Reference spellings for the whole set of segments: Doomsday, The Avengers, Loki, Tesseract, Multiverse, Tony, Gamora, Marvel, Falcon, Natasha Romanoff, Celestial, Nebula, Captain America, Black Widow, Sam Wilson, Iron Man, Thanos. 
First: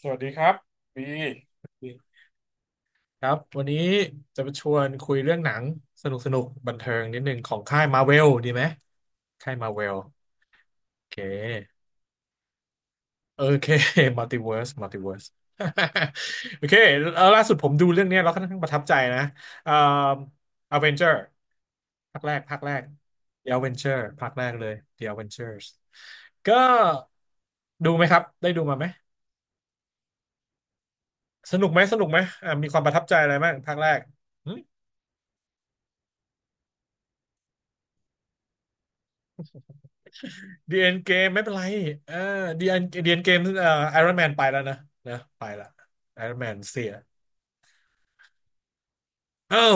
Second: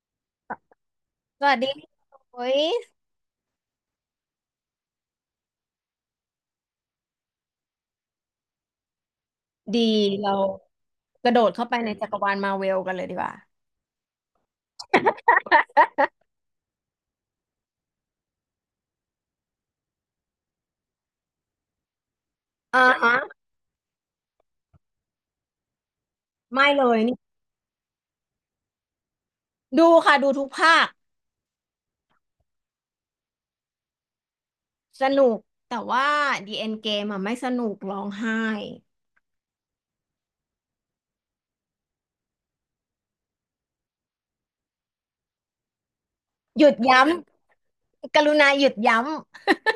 สวัสดีครับบีสวัสดีค่ะโอ้ยครับวันนี้จะมาชวนคุยเรื่องหนังสนุกสนุกบันเทิงนิดหนึ่งของค่ายมาเวลดีไหมค่ายมาเวดีลเราโอเกระโดดเข้าไปคในจักรวาลมาเวลกันเลยดีกว่าโอเค มัลติเวิร์สมัลติเวิร์ส โอเคแล้วล่าสุดผมดูเรื่องเนี้ยแล้วค่อนข้างประทับใจนะเอ่ออเวนเจอร์ภาคแรกภาคแรก อ่าฮะ The a v e n g e r ภาคแรกเลย The a v e n g e r s ก็ไม่เลยนี่ดูไหมครับได้ดูมาไหมดูค่ะดูทุกภาคสนุกไหมสนุกไหมมีความประทับใจอะไรบ้างภาคแรก สนุกแต่ว่าดี e อ็นเกมอะไม่สนุกร้องไห้ดีเอ็นเกมไม่เป็นไรเออดีเอ็นดีเอ็นเกมไอรอนแมนไปแล้วนะนะไปละไอรอนแมนหยุดเสียย้ำกรุณาหยุดย้อ้าว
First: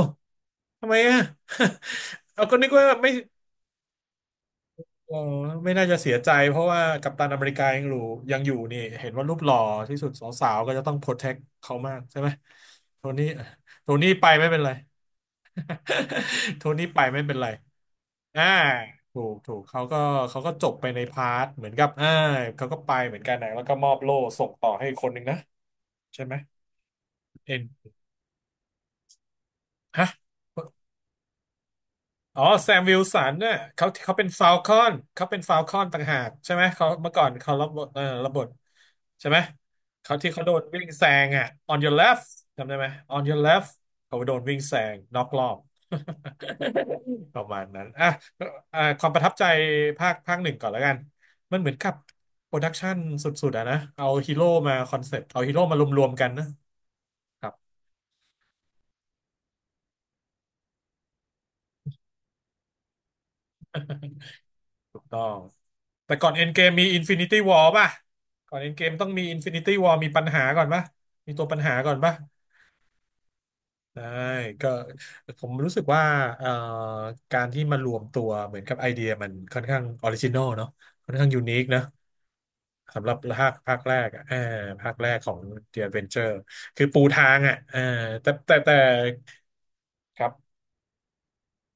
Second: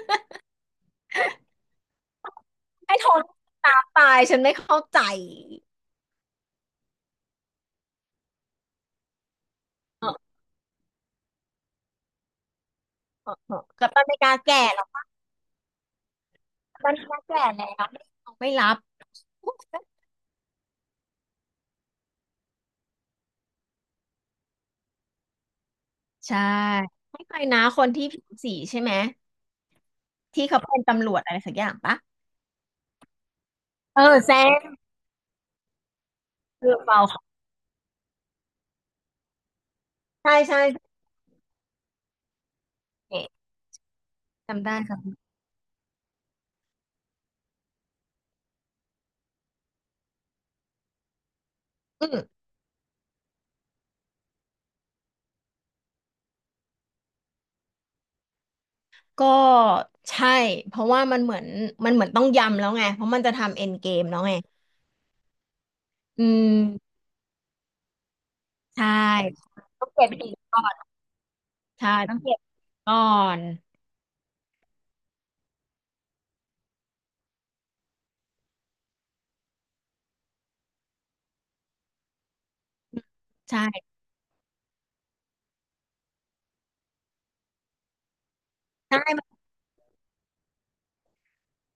ทำไมอ่ะ เอาก็นึกว่าำให้ทไม่นตามตายฉันไม่เข้าใจเออไม่น่าจะเสียใจเพราะว่ากัปตันอเมริกายังอยู่ยังอยู่นี่เห็นว่ารูปหล่อที่สุดสเออาวๆก็จะต้องโปรเทคเขามากใช่ไหมโทนี่ เออ กัโทบตันนี่ไม่ไปกล้าไม่แก่เป็นไร หรอก โทกัปนี่ตันไปไม่กล้าไม่เป็นแก่ไรแล้วเขาอ่าไม่รับถูกถูกเขาก็เขาก็จบไปในพาร์ทเหมือนกับเขาก็ไปเหมือนกันนะแล้วก็มอบโล่ส่งต่อให้อีกคนหนึ่งนะ ใช่ไหมใช่ให้ใครเอ็นะนคนที่ผิวสีใช่ไหมฮะที่เขาเป็นตำรวจอะไรสักอย่างปะอ๋อแซมวิลสันเนี่ยเขาเอเขาอเป็นแซฟ a ลคมอนเขาเป็นฟ a ลคอนต่างหากใช่ไหมคือเขาเปล่า เมื่อก่อนเขารับบทเออรับบทใช่ไหมเขาที่ใช่เขาโดใช่นวิ่งแซงอ่ะ on your left จำได้ไหม เ on your left เขาโดนวิ่งจำได้แซคงรับน็อกรอบ ประมาณนั้นอ่ะอ่ะความประทับใจภาคภาคหนึ่งก่อนแล้วกันมันเหมือนกับอืมโปรดักชันสุดๆอะนะเอาฮีโร่มาคอนเซ็ปต์เอาฮีโร่มารวมๆกันนะครับ ก็ใช่เพราะว่ามันเหมือนต้องยำแล้วไงเพราะมันจะทำเอ็นเกมแล้วไงถูกต้องแต่อืก่อนเอ็นมเกมมีอินฟินิตี้วอป่ะก่อนเอ็นเกใช่มต้องมีอินฟินิตี้ต้วอองเก็มีบปัญหินหาก่ก่ออนนป่ะมีตัวปัญหาใช่ก่อนป่ะต้องเก็บหินก่อนได้ก็ผมรู้สึกว่าเอ่อการที่มารวมตัวเหมือนกับไอเดียมันค่อนข้างออริจินอลเนาะค่อนข้างยูนิคนะสำหรับภาคใช่ภาคแรกอ่ะเออภาคแรกของ The Adventure คือปูทางอ่ะเออแต่ใช่มันครับ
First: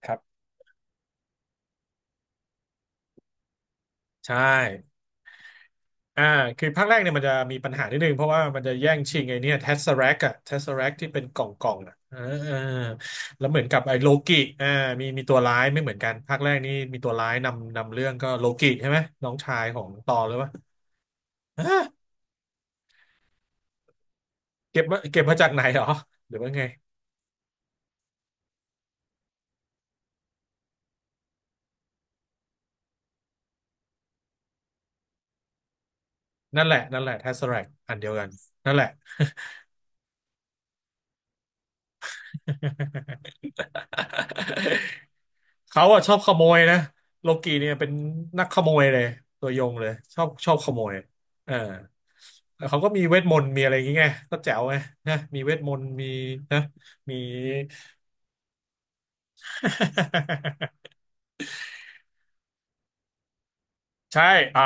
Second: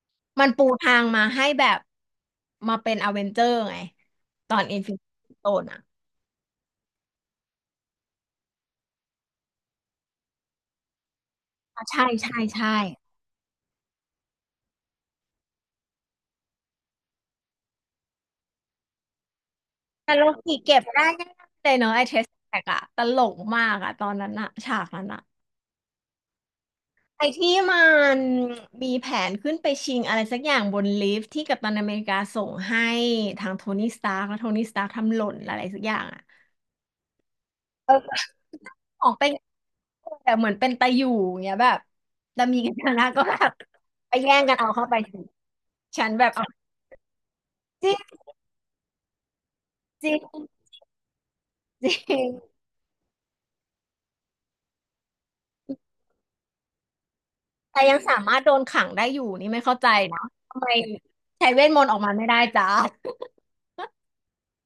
ครับมันปูทางมาให้แบบมาเป็นอเวนเจอร์ไงใช่ ตอนอินฟินิตี้โ n นอ่ะอ่าคือภาคแรกเนี่ยมันจะมีปัญหานิดนึงเพราะว่ามันจะแย่งชิงไอ้เนี่ยเทสเซอแร็กอะเทสเซอแร็กที่เป็นกล่องกล่องอ่ะอะใช่เออใช่เออใช่แล้วเหมือนกับไอ้โลกิอ่ามีตัวร้ายไม่เหมือนกันภาคแรกนี่มีตัวร้ายนำนำเรื่องก็โลกิใช่ไหมน้องชายของตแต่อโลหรือเป่ากิเก็บได้ง่ายๆเลยฮะเนาะไอ้เทสแท็กอะตลกมากอะตอนนั้นอะฉาเก็บกมานั้นเก็อะ บมาจากไหนเหรอหรือว่าไงไอ้ที่มันมีแผนขึ้นไปชิงอะไรสักอย่างบนลิฟต์ที่กัปตันอเมริกาส่งให้ทางโทนี่สตาร์กแล้วโทนี่สตาร์กทำหล่นอะไรสักอย่างอ่ะนั่นแหละนั่นแหละเทสเซอแร็กเออันอเดียวกันนั่นแหละ ของเป็นแต่เหมือนเป็นตะอยู่อย่างเงี้ยแบบแล้วมีกันชนะก็แบบไปแย่งกัน เอาเข้าไปสิเขาอะฉัชนอบแบขบโมเอายนะโลกีเนี่ยจเป็นริงนักขโมยเลยตัวยงเลยจริชอบชอบงขโมยเออจริงแล้วเขาก็มีเวทมนต์มีอะไรอย่างเงี้ยก็แจ๋วไงนะมีเวทมนต์มีนะมี แต่ยังสามารถโดนขังได้อยู่นี่ไม่เข้าใจนะทำไมใช้เวทมนต์ออกมาไม่ได้จ้า ใช่อ่ะ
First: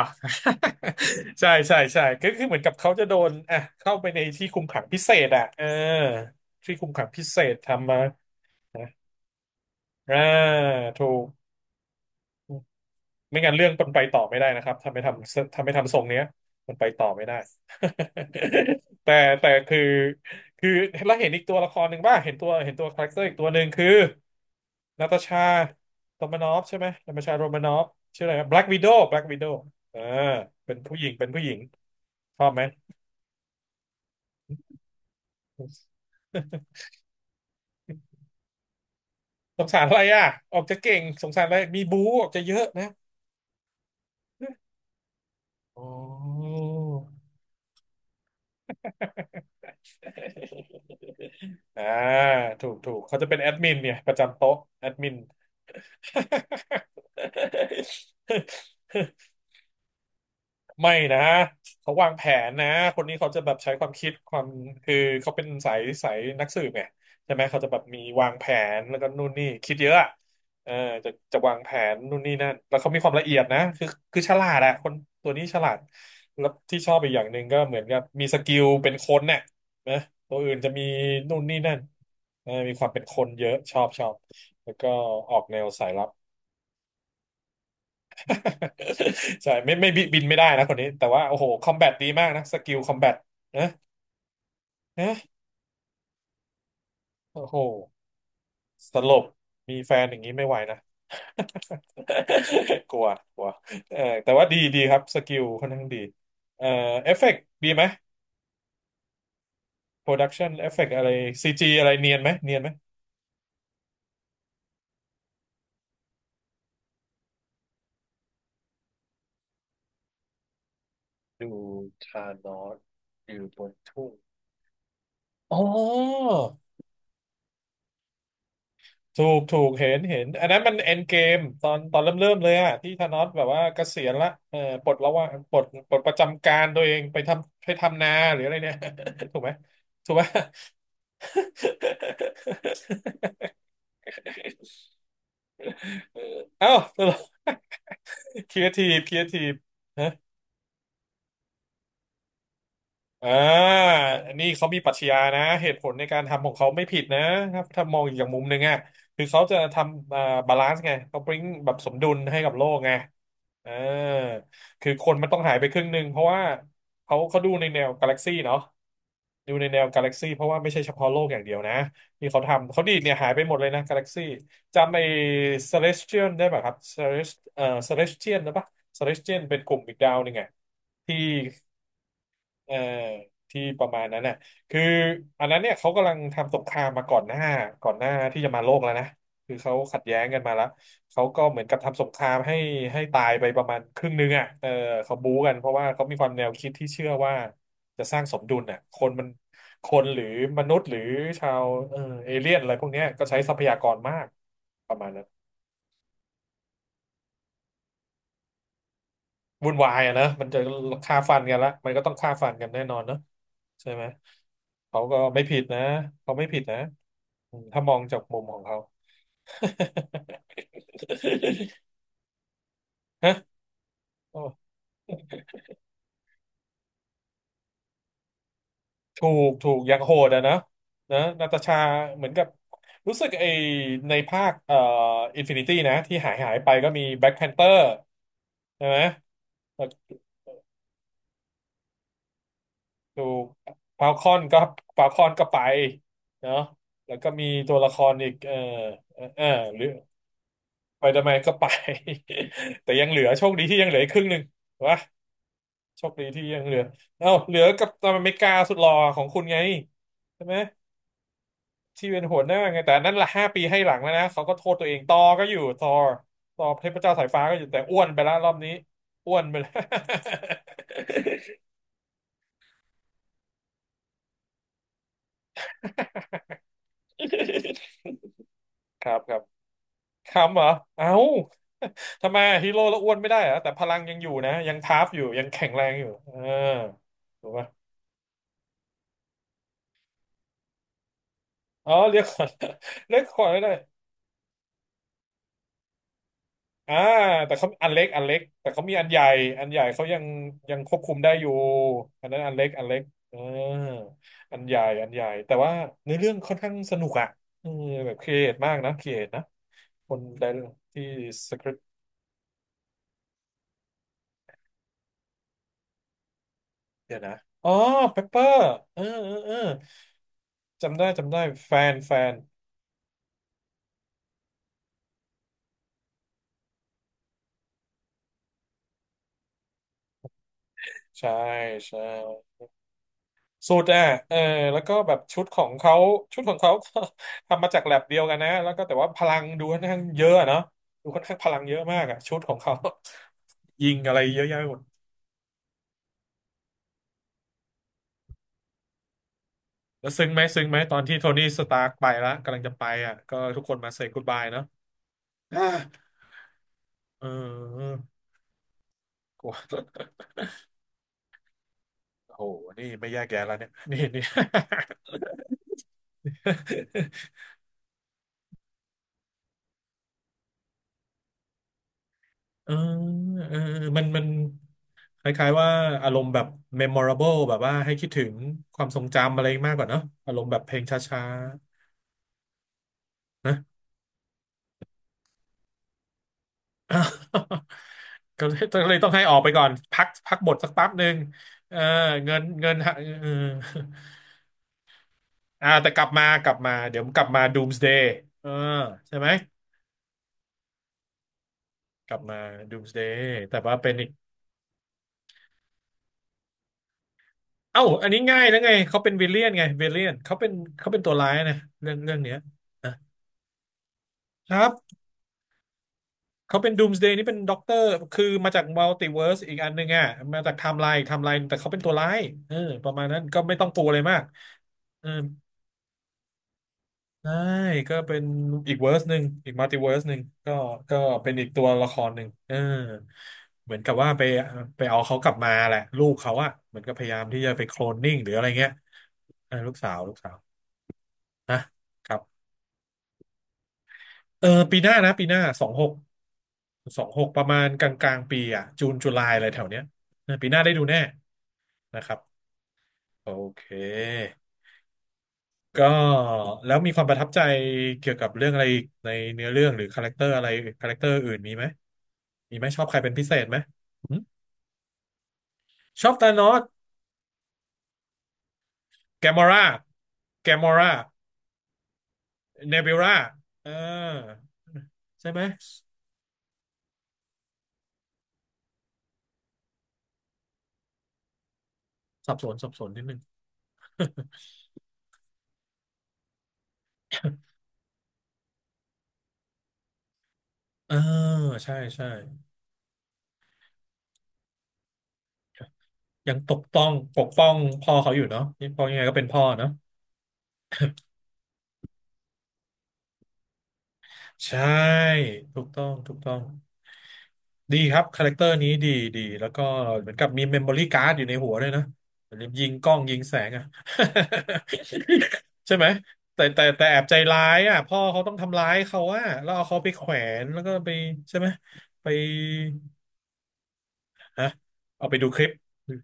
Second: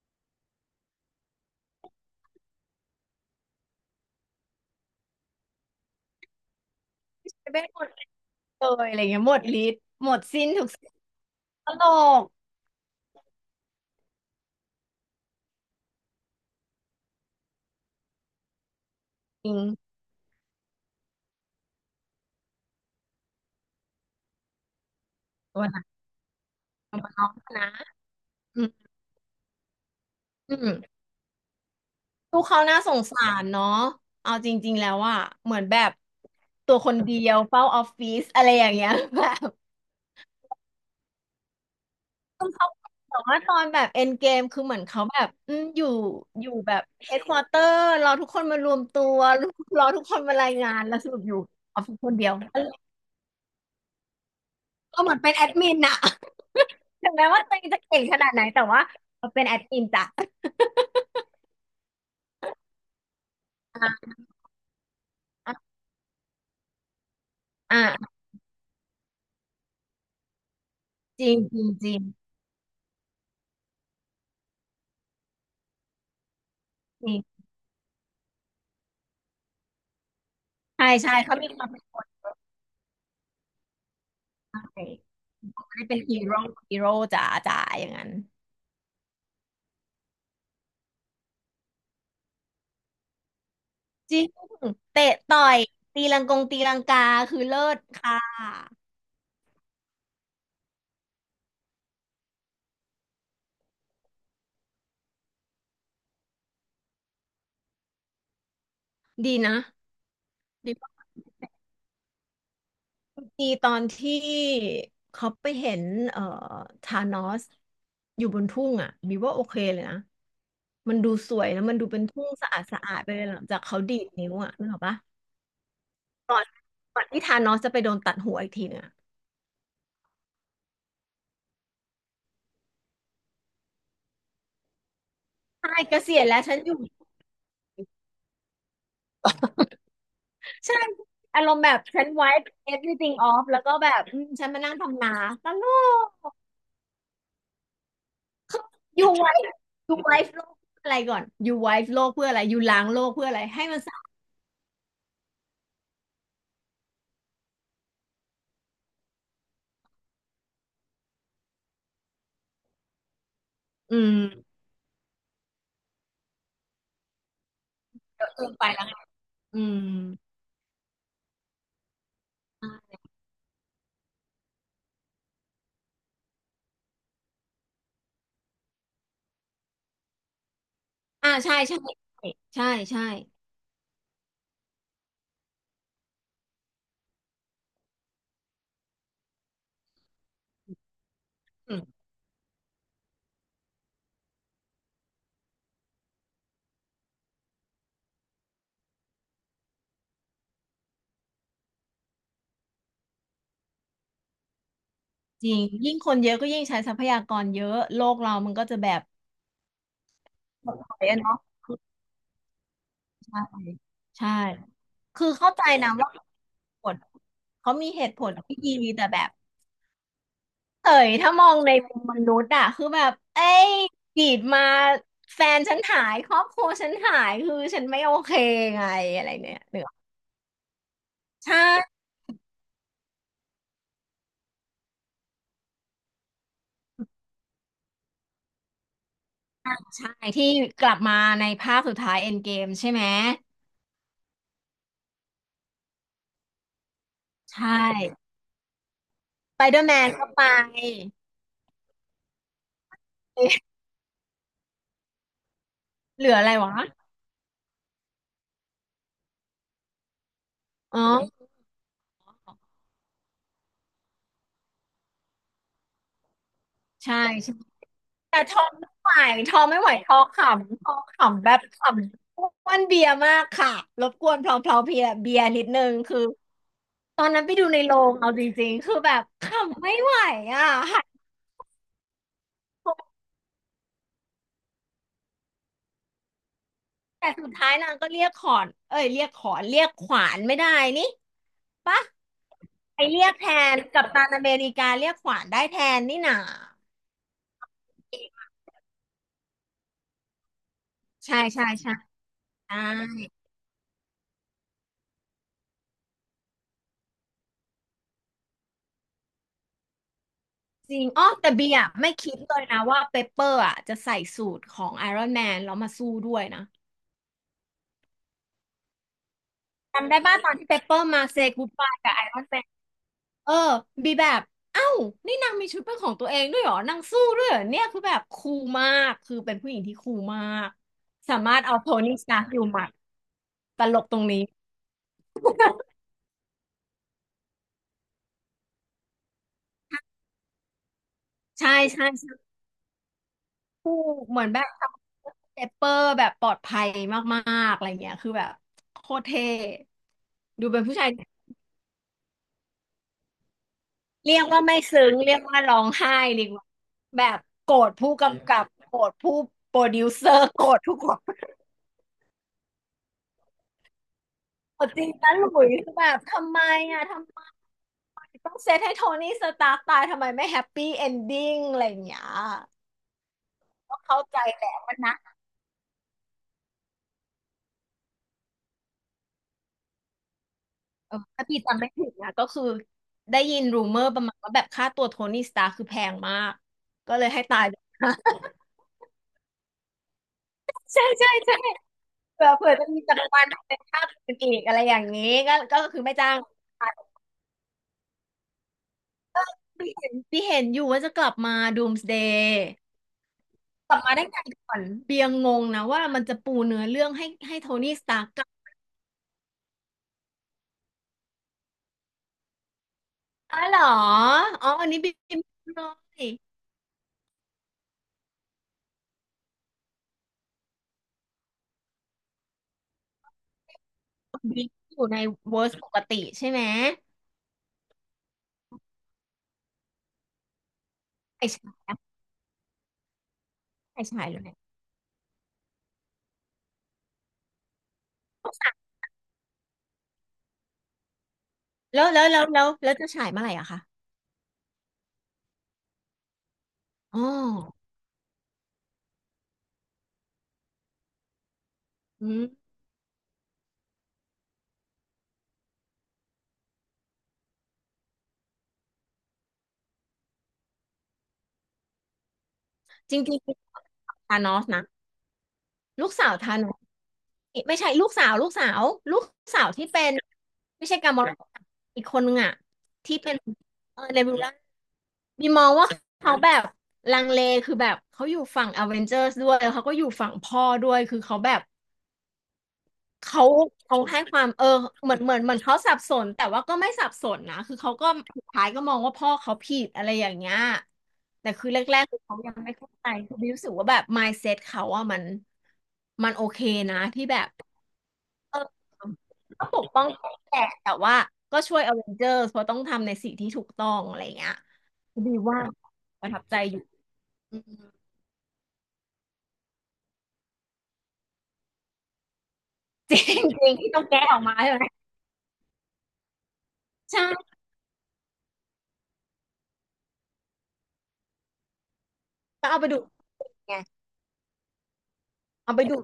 ใช่ใช่ใช่ก็คือเหมือนกับเขาจะโดนอ่ะเข้าไปในที่คุมขังพิเศษอ่ะเออที่คุมขังพิเศใช้ษเวทมนทำตมา์ไปนะเลยอะไรเงี้ยหมดฤทธิ์หมอ่าดสิ้นทุกสิ่งถูก ตลกไม่งั้นเรื่องมันไปต่อไม่ได้นะครับถ้าไม่ทำถ้าไม่ทำทรงเนี้ยมันไปต่อไม่ได้ แต่จแต่ริง คือแล้วเห็นอีกตัวละครหนึ่งป่ะเห็นตัวเห็นตัวคาแรคเตอร์อีกตัวหนึ่งคือนาตาชาโรมานอฟใช่ไหมของนาตาน้องชาโรมานนะอฟชื่ออะไรแบล็อืกมวิโดว์แบล็กวิโดว์เอออืเป็นมผู้หญิงเป็นผู้หญิงลูชอกบเขาไหม น่าสงสารเนาะเอาจริงๆแล้วอะเหมือนแบบตัวค นเดียวเฝ้าออฟฟิศอะไรอย่างเงี้ยแบบสงสารอะไรอ่ะออกจะเก่งสงสารอะไรมีบูออกจะต้อเยอะเขานะแต่ว่าตอนแบบเอ็นเกมคือเหมือนเขาแบบอโอ ยู่อยู่แบบเฮดควอเตอร์รอทุกคนมารวมตัวรอ ทุกคนมารายงานแล้วสรุปอยู่อออ่าฟฟิศคนเดียวถูกถูกเขาจะเป็นแอดมินเนี่ยประจำโต๊ะแอดก็มิเหมืน อนเป็นแอดมินอะถึงแม้ว่าตัวเองจะเก่งขนาดไหนแต่ว่าเป็นแอดมินจ้ะไม่นะเขาวางแผนนะคนนี้เขาจะแบบใช้ความคิอ่าดความคือเขาเป็นสาอ่ายสายนักสืบไงใช่ไหมเขาจะแบบมีอ่าวางแผนแล้วก็นู่นนี่คิดเยอะอะเออจะจริงจะวาจงริแผงจนริงนู่นนี่นั่นแล้วเขามีความละเอียดนะคือฉลาดอะคนตัวนี้ฉลาดแล้วที่ชอบจอีกริอย่างหนึ่งงก็เหมือนกับมีสกิลเป็นคนเนี่ยนะตัวอื่นจะมีใช่ใช่เขานู่นมีนี่ความนั่นเป็น เออมีความเป็นคนเยอะชอบชอบแล้วใช่ก็ออกแนวได้สายเป็นลับ ฮีโร่ฮีโร่จ๋าจ๋าอย่างนั้น ใช่ไม่ไม่บิบินไม่ได้นะคนนี้แต่ว่าโอ้โหคอมแบทดีมากนะสกิลคอมแบทนะจริงเตะนะต่อยตีลังกงตีลังกาคือโอ้โหเลิศค่ะสลบมีแฟนอย่างนี้ไม่ไหวนะ กลัวกลัวเออแต่ว่าดีดีครับสกิลค่อนข้างดีเอ่อเอฟเฟกต์ดีไหมดีนะโปรดักชันเอฟดีเฟกมาต์อะไรกซีจีอะไรเนียนไหมเนียนไหมดีตอนที่เขาไปเห็นเอ่อธานอสอยู่บนทุ่งอ่ะมีว่าโอเคเลยนะมันดูสวยแล้วมันดูเป็นทุ่งสะอาดสะอาดไปเลยหลังจากเขาดีดนิ้วอ่ะนึกออกปะอ๋อ ก่อนก่อนที่ธานอสจะไปโดนตัดหัวอีกทีนึงอะถูกถูกเห็นเห็นอันนั้นมันเอ็นเกมตอนตอนเริ่มเริ่มเลยอะที่ธานอสแบบว่าเกษียณละเออปลดแล้วว่าปลดใช่ปเกลดปษีระยณแล้วจำกาฉันรอยู่ ตัวเองไปทำไปทำนาหรืออะไรเนี่ย ถูกไหมถูกไหม ใช่อารมณ์แบบฉัน wipe everything off แล้วก็แบบฉันมานั่งทำนาตลกเอ้า ครีเขา เอทีฟ you ครีเอ ที wipe ฟ you wipe โลกเพื่ออะไรก่อน you wipe โลกเพื่ออะไร you ล้างโลกเพื่อ่าออะไรให้มันสะอาดอันนี้เขามีปรัชญานะเหตุผลในการทำของเขาไม่ผิดนะครับถ้ามองอีกอย่างมุมหนึ่งอ่ะคือเขาจะทำบาลานซ์ไงเขาบริงแบบสมดุลให้กับโลกไงเอออืมคือคนมันต้องหายไปครึ่งหนึ่งเพราะว่าเขาดูในแนวกาแล็กก็ซี่เกินเนาะไปแล้วไงดูในอืแนวกามแล็กซี่เพราะว่าไม่ใช่เฉพาะโลกอย่างเดียวนะที่เขาทำเขาดีดเนี่ยหายไปหมดเลยนะกาแล็กซี่จำไอ้ Celestial ได้ป่ะครับ Celestial นะปะ Celestial เป็นกลุ่มอีกดาวหนึ่งไงที่ อ่าใช่ใช่ใช่เออใช่ที่ประมาณนั้นน่ะคืออันนั้นเนี่ยเขากำลังทำสงครามมาก่อนหน้าที่จะมาโลกแล้วนะคือเขาขัดแย้งกันมาแล้วเขาก็เหมือนอืกับมทำสงครามให้ให้ตายไปประมาณครึ่งนึงอ่ะเออเขาบู๊กันเพราะว่าเขามีความแนวคิดที่เชื่อว่าจะสร้างสมดุลน่ะคนมันคนหรือมนุษย์หรือชาวเออเอเลี่ยนอะไรพวกเนี้ยก็ใช้ทรัพยากรมากประมาณนั้นจริงยิ่งคนเยอะก็ยิ่งใช้ทรัพยากรเยอะโลกเรามันก็จะแบบวุ่นวายอะนะมันจะหดถอยฆ่าอะฟัเนาะนกันละมันก็ต้องฆ่าฟันกันแน่นอนเนอะใช่ใช่ไหมใช่เขาก็คือไม่เข้าผิใจดนะนะว่าเหตเขาไม่ผิดนะ ุผลเขาถ้ามีมองเหตุจาผกลมุมขที่องเขา ดีแต่แบบ เฉยถ้ามองใน มุมมนุษย์อะคือแบบฮะเอ้ยจีโอ้ดมาแฟนฉันหายครอบครัวฉันหายคือฉันไม่โอเคไงอะถูไรกเนี่ยถูกเนื้ออย่างโหดอะนะนะนาใช่ตาชาเหมือนกับ รู้สึกไอในภาคอินฟินิตี้นะ ที่หายไปก็มีแบล็ c แพนเตอร์ใช่ไหมแล้วใช่ที่กลับมาในภาคสุดท้ายเอ็นเกมใช่ไหมถูกฟาคอนก็ฟาคอนก็ไปเนาะแล้วก็มีใชตัวละคร่อีกเออเออเออสไปเดหอรือร์แมนก็ไปไปดแมนก็ไป แต่ยังเหลือโชคดีที่ยังเหลืออีกครึ่งหนึ่งวะ โชคเหดีลือที่อะไรยังเหวะลือเอ้าเหลือกับตอนอเมริกาสุดหล่อของคุณไงใช่ไหมอ๋อที่เป็นหัวหน้าไงแต่นั่นละ5 ปีให้หลังแล้วนะเขาก็โทษตัวเองต่อก็อยู่ต่อต่อเทพเจ้าใช่สายฟ้าใช่ก็อยู่แต่อ้วนไปแล้วแต่รอทบอนี้มไม่ไหวอ้วนทไปอมแล้ว ไม่ไหวทอขำทอขำแบบขำอ้วนเบียร์มากค่ะรบกวนเพลาเบียร์นิดนึงคือ ตอนนั้นไปดูในโรงเอาจริงๆ คือ คแบรับบครับขำไม่ไหวคำเหรอ่ะอหัดเอ้าทำไมฮีโร่โพแล้สวอ้วนไม่ได้เหรอแต่พลังยังอยู่นะยังทาร์ฟอยู่ยังแข็งแรงอยู่เออแต่สุถูกดปะท้ายนางก็เรียกขอนเอ้ยเรียกขอนเรียกขวานไม่ได้นี่อ๋อปะเรียกขวัญ ไป เรียเรีกยกขแทวัญไม่ได้ นกัปตันอเมริกาเรียกขวานได้แทนนี่หนาอ่าแต่เขาอันเล็กอันเล็กแต่เขามีอันใหญ่อันใหญ่เขายังยังควบคุมได้ใช่อยู่ใช่ใช่อันนั้นอันเล็กใชอันเล็ก่เอออันใหญ่อันใหญ่แต่ว่าเนื้อเรื่องค่อนข้างสนุกอ่ะเออแบบครีเอทมากนะครีเอทนะคนได้จริที่งอ๋อแต่สคเบีริปยร์ต์ไม่คิดเลยนะว่าเปเปอร์อ่ะจะใส่สูตรของไอรอนแมนแล้วมาสู้ด้วยนะเดี๋ยวนะอ๋อเปปเปอร์เออเออเออจำได้ป่ะตอนที่เปเปจำอได้ร์มาจำเซ ได้ y กู o d แฟบานยกัแฟบไอนรอนแมน เออบีแบบเอ้านี่นางมีชุดเป็นของตัวเองด้วยเหรอนางสู้ด้วยเหรอเนี่ยคือแบบคูลมากคือเป็นผู้หญิงที่คูลมากใช่สามารถเอาโทใช่ นี่สตาร์คอยู่หมัดสูตตรลอ่ะกตรงเออนี้ แล้วก็แบบชุดของ เขา ชุดของเขาก็ ทำมาจากแลบเดียวกันนะแล้วก็แต่ว่าพลังดูค่อนข้างเยอะอะเนาะดูค่อนข้างพลังใช่เยอะมากใช่อ่ะชุดขใช่องเขา ยิคู่งอะไรเหเยมืออะนแยะแบบหมดเปเปอร์แบบปลอดภัยมากๆอะไรเงี้ยคือแบบโคตรเท่แล้วซึ้งไหมซึ้งดูไหมเป็นตผู้อนชายที่โทนี่สตาร์กไปแล้วกำลังจะไปอ่ะก็ทุกคนมาเซ y g ก o d เรีบายยกว่าเนาะ ไม่ซึ้งเรียก ว่าอ่าร้องไห้ดีกว่าเแบบโกรธออผู้กำกับโกรธผู้กลัว โปรดิวเซอร์โกรธทุกคนโอ้โห นี่ไม่แยกแยะแล้วเนี่ยนี่ นี่ โกรธ จริงนะหลุยคือแบบทำไมอ่ะทำ ไม ต้องเซตให้โทนี่สตาร์กตายทำไมไม่แฮปปี้เอนดิ้งอะไรอย่างเงี้ยเออเออก็มันเข้ามันใจแหละมันนะคล้ายๆว่าอารมณ์แบบ memorable แบบว่าให้คิดถึงความทรงจำอะไรมากกว่าเนอะอารมณ์แบบเพลงชเออ้าถ้าพี่จำไม่ผิดนะก็คือได้ๆนะ ยินรูเมอร์ประมาณว่าแบบค่าตัวโทนี่สตาร์คคือแพงมากก็เลยให้ตายเลยนะ ก็ เลยก็เลยต้องให้ออกไปก่อนพักพักบทสักแป๊บหใช่นึ่งใช่ใช่เออเงินเผื่อเงิเผื่อนจะฮะมีจักรวาลเป็นภาคอื่นอีกอะไรอย่างนี้ก็อ่าก็แต่กคือลับไม่มาจ้างกลับมาเดี๋ยวกลับมา Doomsday เออใช่ไหมพี่เห็นอยู่ว่าจะกลับมา กลับมา Doomsday Doomsday แต่ว่าเป็กนลับอีกมาได้ไงก่อนเบียงงงนะว่ามันจะปูเนื้อเรื่องให้โทเอ้านี่สอันตานี้ร์ก ง่ายแล้วไงเขาเป็นวิลเลียนไงวิลเลียนเขาเป็นตัวร้ายนะเรื่องเนี้ยอ๋อเหรอนะคอ๋รัอบ อันนี้บิมเลยเขาเป็น Doomsday นี่เป็นด็อกเตอร์คือมาจากมัลติเวิร์สอีกอันหนึ่งอ่ะมาจากไทม์ไลน์แต่เขาเป็นตัวร้ายเออประมาณนั้นก็ไม่ต้องปูอะไรมากบิมอเอยู่อในเวอร์สปกติใช่ไหมใช่ก็เป็นอีกเวิร์สหนึ่งอีกมัลติเวิร์สหนึ่งก็ก็เป็นไออีกตัวฉายละครอะหนึ่งเออเหมือนกับไอว่าไปฉายเลยไหมไปเอาเขากลับมาแหละลูกเขาอะเหมือนก็พยายามที่จะไปโคลนนิ่งหรืออะไรเงี้ยเออลูกสาวลูกสาวนะแล้ควรัแล้วแล้บวแล้วแล้วจะฉายเมื่อไหร่อะคะเออปีหน้านะปีหน้าสองหกสองอ๋อหกประมาณกลางกลางปีอ่ะจูนจุลายอะไรแถวเนี้ยเออปีหน้าได้ดูแน่ นะครับอืมโอเคก็แล้วมีความประทับใจเกี่ยวกับเรื่องอะไรในเนื้อเรื่องหรือคาแรคเตอร์อะไรคาแรคเตอร์อื่นมีไหมมีไหมชอบใครเป็จนริพิงจเศริงษไหมหึธานอสนะ ชลูอกบสาธาวนอธานสอสไม่ใช่ลูกสาวลูแกกมอสาราวที่เป็นแกมอไม่ราใช่กามอรอีกคนนึงอะเนบิวราที่เป็นเออเออเนบิวล่าใช่ไหมบิมมองว่าเขาแบบลังเลคือแบบเขาอยู่ฝั่งอเวนเจอร์สด้วยแล้วเขาก็อยู่ฝั่งพ่อด้วยคือเขาแบบ สับสนนิดนึง เขาเขาให้ความเออเหมือนเขาสับสนแต่ว่าก็ไม่สับสนนะคือเขาก็สุดท้ายก็มองว่าพ่อเขาผิดอะไรอย่างเงี้ย เออแต่คือใช่แรกใช่ๆคือเขายังไม่เข้าใจคือบิวรู้สึกว่าแบบ mindset เขาอะมันมัยันงโอปกเคป้องนะปที่กแบป้อบงพ่อเขาอยู่เนาะเอนี่พ่ออยังไงก็เป็นพ่อก็เนาะปกป้องแหละแต่ว่าก็ช่วยอเวนเจอร์เพราะต้องทำในสิ่งที่ถูกต้องอะไรอย่างเงี้ยใช่ดีถูว่ากต้องถูกปต้ระอทัง บใจอยู่อืดีมครับคาแรคเตอร์นี้ดีดีแล้วก็เหมือนกับมีเมมโมรี่การ์ดอยู่ในหัวด้วยนะเหมือนยิงกล้องจยิงแสริงงอะ จริงที่ต้องแก้ออกมาใช่ไหม ใช่ไหมแต่แอบใจร้าใช่ยอ่ะพ่อเขาต้องทำร้ายเขาอ่ะแล้วเอาเขาไปแขวนแล้วก็ไปใช่ไหมไปก็เอาไปดูไงฮะเอาไปดูคลิปเอาไปดู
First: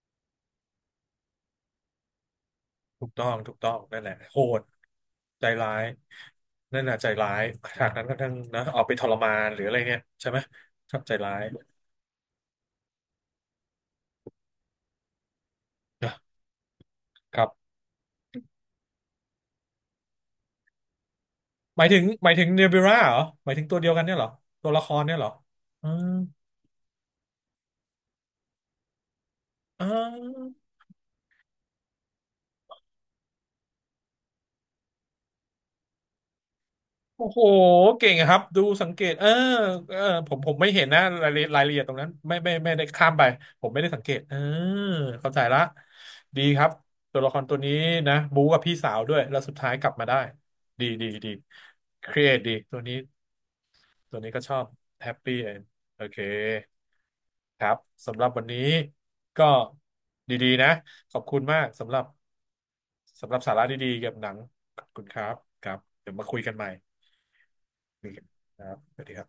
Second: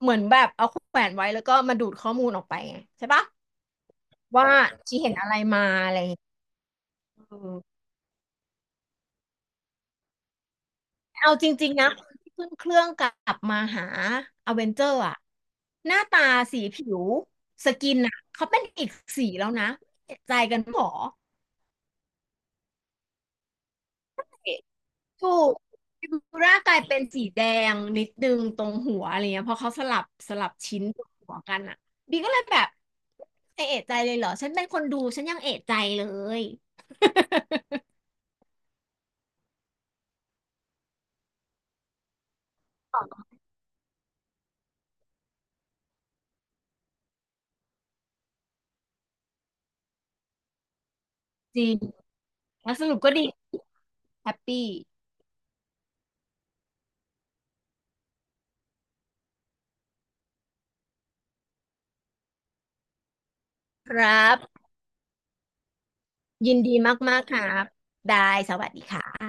เหมือนแบบเอาแขวนไว้แล้วก็มาดูดข้อมูลออกไปไงถูใช่กปะต้องถูกต้องนั่นแหละโหว่าดชีเห็นอะไรใจมาร้ายอะไรอย่างเงี้ยนั่นน่ะใจร้าเออยฉากนั้นก็ทั้งนะเอาไปทรมานหรืออะไรเนี่ยใช่ไหมครับใจเอาร้ายจริงนๆนะคนที่ขึ้นเครื่องกลับมาหาอเวนเจอร์อะหน้าะตาสีผิวครัสบ กินอะเขาเป็นอีกสีแล้วนะเอีใจกันหมอหมายถึงหมายถึงเนบิวราเหรอหมายถึงตัวเดียวกันเนี่ยเหรอตัวละครเนี่ยเหรถูอกอืมฟิบูร่ากลายเป็นสีแดงนิดนึงตรงหัวอะไรเงี้ยเพราะเขาสอ่ลับสลับาชิ้นตรงหัวกันอะบีก็เลยแบบเอะใจเลยเหรอฉันเป็นคนดูฉันยังเอะใจเลย โอ้โหเก่งอะครับดูสังเกตเออเออผมผมไม่เห็นนะรายละเอียดรายละเอียดตรงนั้นไม่ได้ข้ามไปผมไม่ได้สังเกตเออเข้าใจละดีครับตัวละครตัวนี้นะบู๊กับพี่สาวด้วยแล้วสุดท้ายกลับมาได้ดีดีดีจริงครีเอทดีแล้ตัววสนี้รุปก็ดีตัวแฮนี้ปก็ชอบปี้แฮปปี้เอนโอเค ครับสำหรับวันนี้ก็ดีๆนะขอบคุณมากสำหรับสำหรับสาระดีคๆเกี่ยรัวกับหนังบขอบคุณครับครับเดี๋ยวมาคุยกัยินนใหม่ดีมากๆครับคยได้กันสควัรัสบดีสวัสดีครัค่ะบ